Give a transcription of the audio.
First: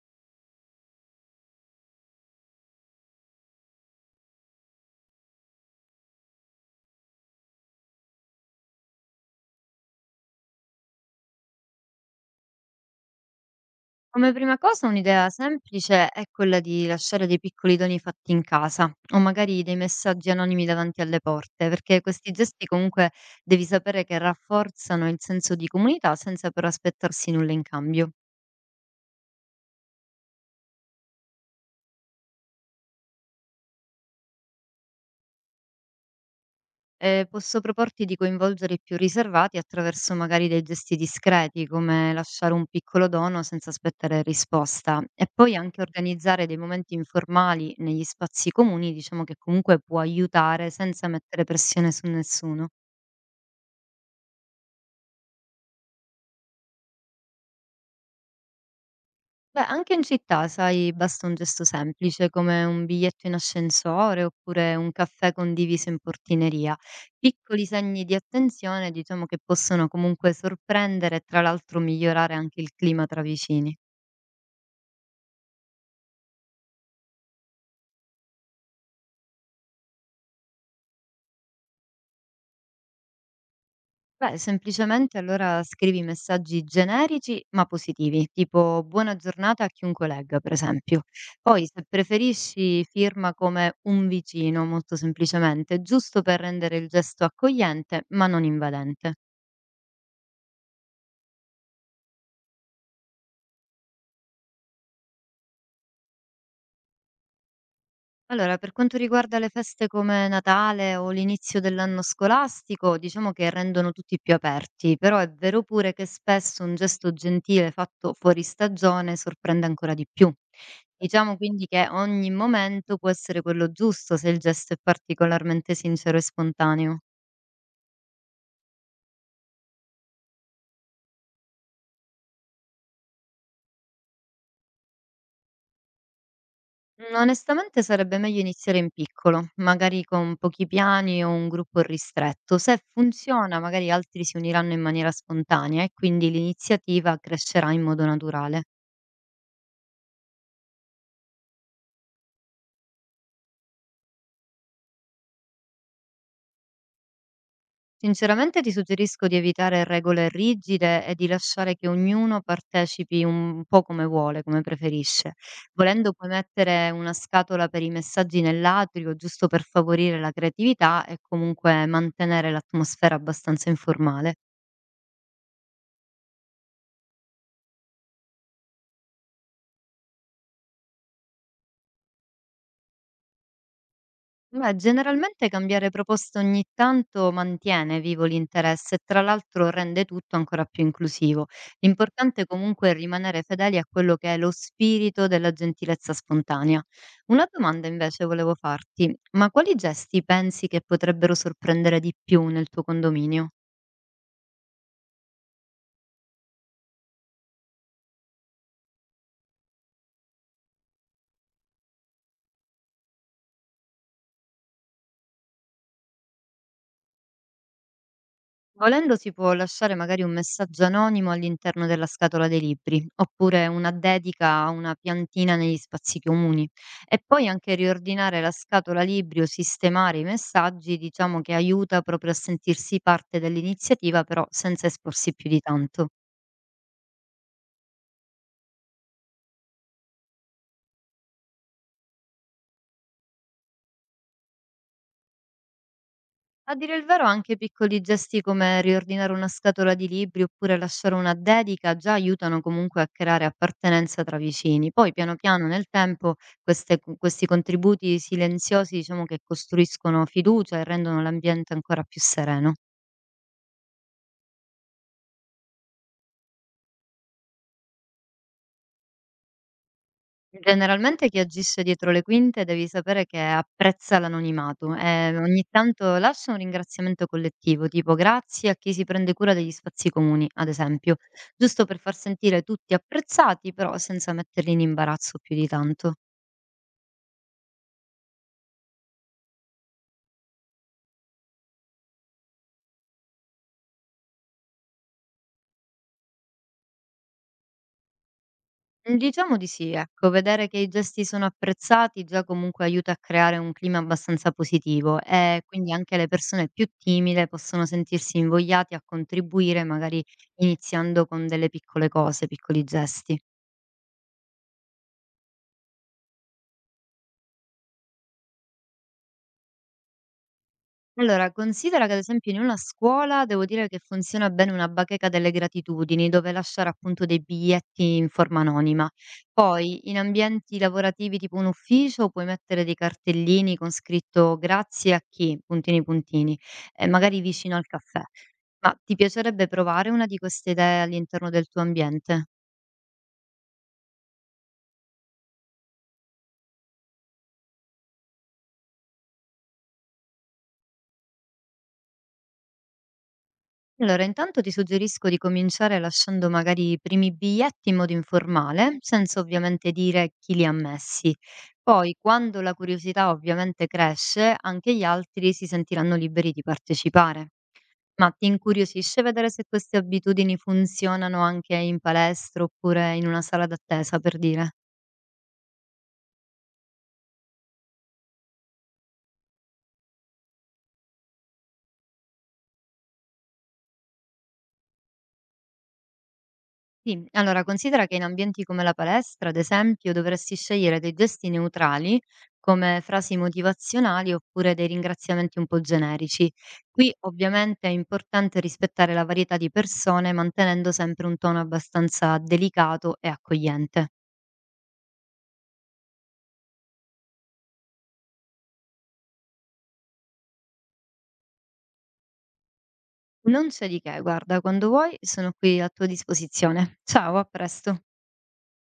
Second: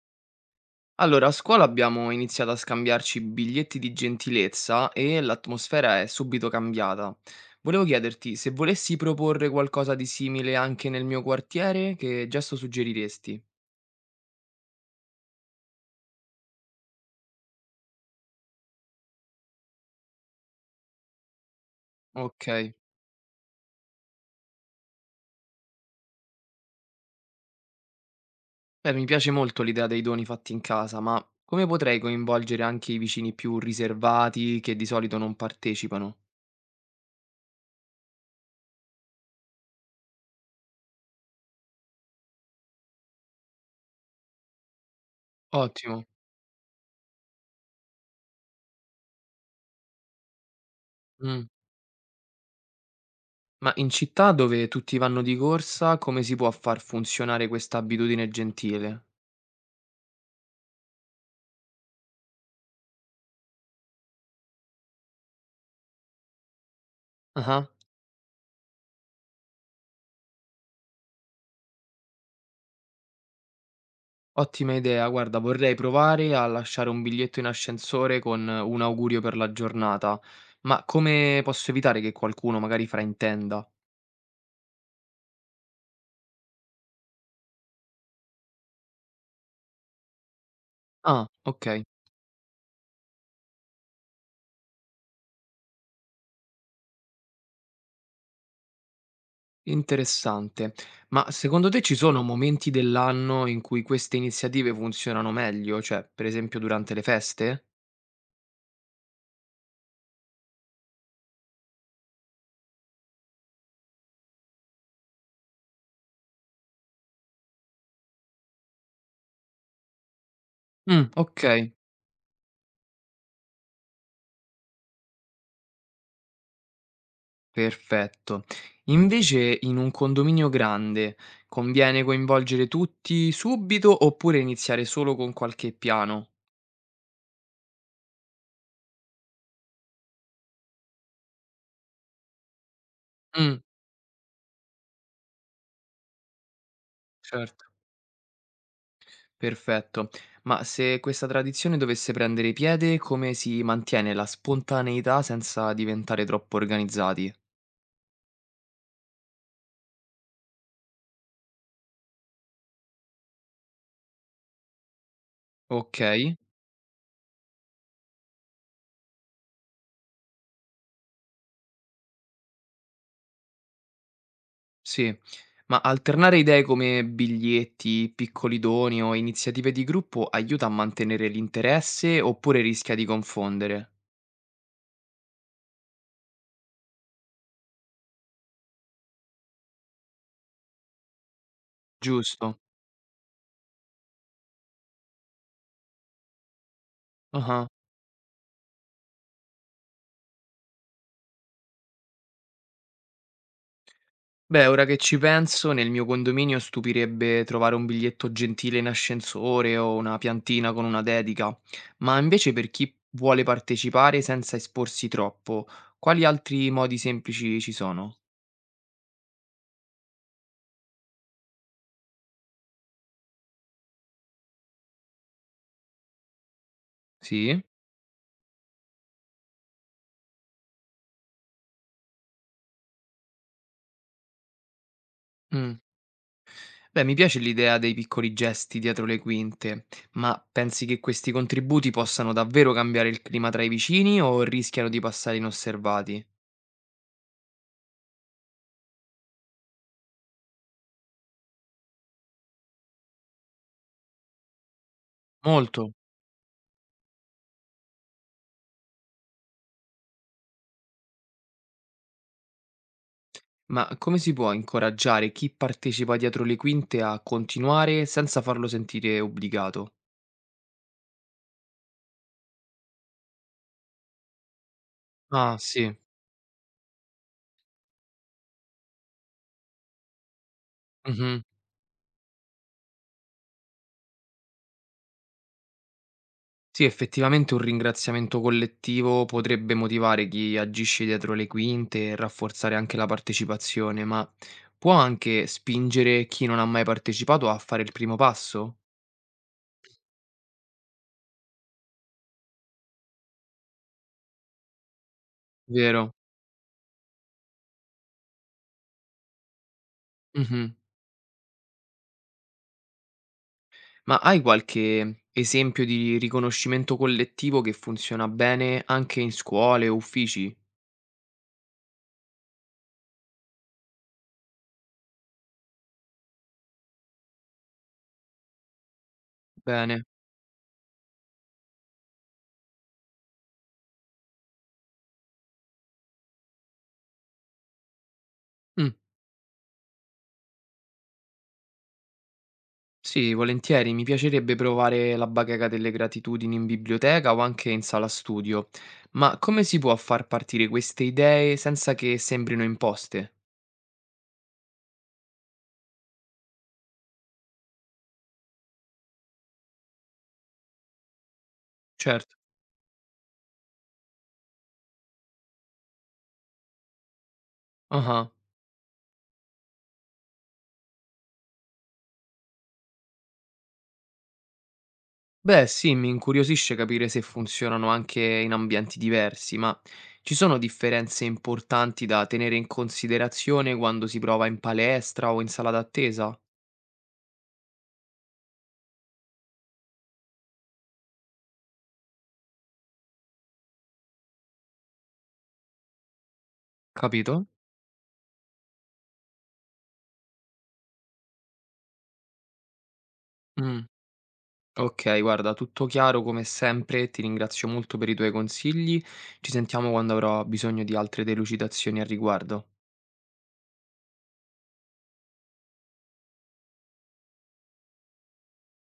Allora, a scuola abbiamo iniziato a scambiarci biglietti di gentilezza e l'atmosfera è subito cambiata. Volevo chiederti se volessi proporre qualcosa di simile anche nel mio quartiere, che gesto suggeriresti? Come prima cosa un'idea semplice è quella di lasciare dei piccoli doni fatti in casa o magari dei messaggi anonimi davanti alle porte, perché questi gesti Ok. comunque devi sapere che rafforzano il senso di comunità senza però aspettarsi nulla in cambio. Beh, mi piace molto l'idea dei doni fatti in casa, ma come potrei coinvolgere anche i vicini più riservati che di solito non partecipano? Posso proporti di coinvolgere i più riservati attraverso magari dei gesti discreti, come lasciare un piccolo dono senza aspettare risposta e poi anche Ottimo. organizzare dei momenti informali negli spazi comuni, diciamo che comunque può aiutare senza Mm. mettere pressione su nessuno. Ma in città dove tutti vanno di corsa, come si può far funzionare questa abitudine gentile? Beh, anche in città, sai, basta un gesto semplice come un biglietto in ascensore oppure un caffè condiviso in portineria. Piccoli Ah. segni di attenzione, diciamo che possono comunque sorprendere e tra l'altro migliorare anche il clima tra vicini. Ottima idea, guarda, vorrei provare a lasciare un biglietto in ascensore con un augurio per la giornata, ma come posso evitare che qualcuno magari fraintenda? Beh, semplicemente allora scrivi messaggi generici ma positivi, tipo buona giornata a chiunque legga, per esempio. Ah, Poi, ok, se preferisci, firma come un vicino, molto semplicemente, giusto per rendere il gesto accogliente ma non invadente. interessante. Ma secondo te ci sono momenti dell'anno in cui queste iniziative funzionano meglio, cioè per esempio durante le feste? Allora, per quanto riguarda le feste come Natale o l'inizio dell'anno scolastico, diciamo che rendono tutti più aperti, però è vero pure che spesso un gesto gentile fatto fuori stagione sorprende ancora di più. Mm, Diciamo ok, quindi che ogni momento può essere quello giusto se il gesto è particolarmente sincero e spontaneo. perfetto. Invece in un condominio grande conviene coinvolgere tutti subito oppure iniziare solo con qualche piano? Mhmm, onestamente sarebbe meglio iniziare in piccolo, magari con pochi piani o un gruppo ristretto. Se funziona, Mm. magari altri si uniranno in maniera spontanea e quindi l'iniziativa Certo, crescerà in modo naturale. perfetto. Ma se questa tradizione dovesse prendere piede, come si mantiene la spontaneità senza diventare troppo organizzati? Sinceramente ti suggerisco di evitare regole rigide e di lasciare che ognuno partecipi un po' come vuole, come preferisce. Ok, Volendo puoi mettere una scatola per i messaggi nell'atrio, giusto per favorire la creatività e comunque mantenere l'atmosfera abbastanza informale. sì. Ma alternare idee come biglietti, piccoli doni o iniziative di gruppo aiuta a mantenere l'interesse oppure rischia di confondere? Beh, generalmente cambiare proposta ogni tanto mantiene vivo l'interesse e tra l'altro rende tutto ancora più inclusivo. L'importante Giusto. comunque è rimanere fedeli a quello che è lo spirito della gentilezza spontanea. Una Ah. domanda invece volevo farti, ma quali gesti pensi che potrebbero sorprendere di più nel tuo condominio? Beh, ora che ci penso, nel mio condominio stupirebbe trovare un biglietto gentile in ascensore o una piantina con una dedica, ma invece per chi vuole partecipare senza esporsi troppo, quali altri modi semplici ci sono? Volendo si può lasciare magari un messaggio anonimo all'interno della scatola dei libri, oppure una dedica a una piantina negli spazi comuni. E poi Sì? anche riordinare la scatola libri o sistemare i messaggi, diciamo che aiuta proprio a sentirsi parte dell'iniziativa, però senza esporsi più di Mm. tanto. Beh, mi piace l'idea dei piccoli gesti dietro le quinte, ma pensi che questi contributi possano davvero cambiare il clima tra i vicini o rischiano di passare inosservati? A dire il vero, anche piccoli gesti come riordinare una scatola di libri oppure lasciare una dedica già aiutano comunque a creare appartenenza tra vicini. Poi, piano piano, nel Molto. tempo, questi contributi silenziosi, diciamo che costruiscono fiducia e rendono l'ambiente ancora più sereno. Ma come si può incoraggiare chi partecipa dietro le quinte a continuare senza farlo sentire obbligato? Generalmente chi agisce dietro le quinte devi sapere che apprezza l'anonimato e Ah, ogni sì. tanto lascia un ringraziamento collettivo, tipo grazie a chi si prende cura degli spazi comuni, ad esempio, Mh-mh. giusto per far sentire tutti apprezzati, però senza metterli in imbarazzo più di tanto. Sì, effettivamente un ringraziamento collettivo potrebbe motivare chi agisce dietro le quinte e rafforzare anche la partecipazione, ma può anche spingere chi non ha mai partecipato a fare il primo passo? Mhmm, diciamo di sì, ecco. Vedere che i gesti sono apprezzati già comunque aiuta a creare un clima abbastanza positivo e quindi Vero. anche le persone più timide possono sentirsi invogliati a contribuire, magari Mh-mh. iniziando con delle piccole cose, piccoli gesti. Ma hai qualche esempio di riconoscimento collettivo che funziona bene anche in scuole o uffici? Allora, considera che ad esempio in una scuola devo dire che funziona bene una bacheca delle gratitudini, dove lasciare appunto dei biglietti in forma anonima. Bene. Poi in ambienti lavorativi tipo un ufficio puoi mettere dei cartellini con scritto grazie a chi, puntini puntini, e magari vicino al caffè. Mh. Ma ti piacerebbe provare una di queste idee all'interno del tuo ambiente? Sì, volentieri, mi piacerebbe provare la bacheca delle gratitudini in biblioteca o anche in sala studio, ma come si può far partire queste idee senza che sembrino imposte? Allora, intanto ti suggerisco di cominciare lasciando magari i primi biglietti in modo informale, senza ovviamente dire chi li ha messi. Poi, Certo. quando la curiosità ovviamente cresce, anche gli altri si sentiranno liberi di partecipare. Ma Ah, ti incuriosisce vedere se queste abitudini funzionano anche in palestra oppure in una sala d'attesa, per dire? Beh, sì, mi incuriosisce capire se funzionano anche in ambienti diversi, ma ci sono differenze importanti da tenere in considerazione quando si prova in palestra o in sala d'attesa? Sì, allora considera che in ambienti come la palestra, ad esempio, dovresti scegliere dei gesti neutrali, come frasi motivazionali oppure dei ringraziamenti un po' generici. Qui Capito? ovviamente è importante rispettare la varietà di persone, mantenendo sempre un tono abbastanza delicato e Mm. accogliente. Okay, guarda, tutto chiaro come sempre, ti ringrazio molto per i tuoi consigli. Ci sentiamo quando avrò bisogno di altre delucidazioni al riguardo. Non c'è di che, guarda, quando vuoi sono qui a tua disposizione. Ciao, a presto.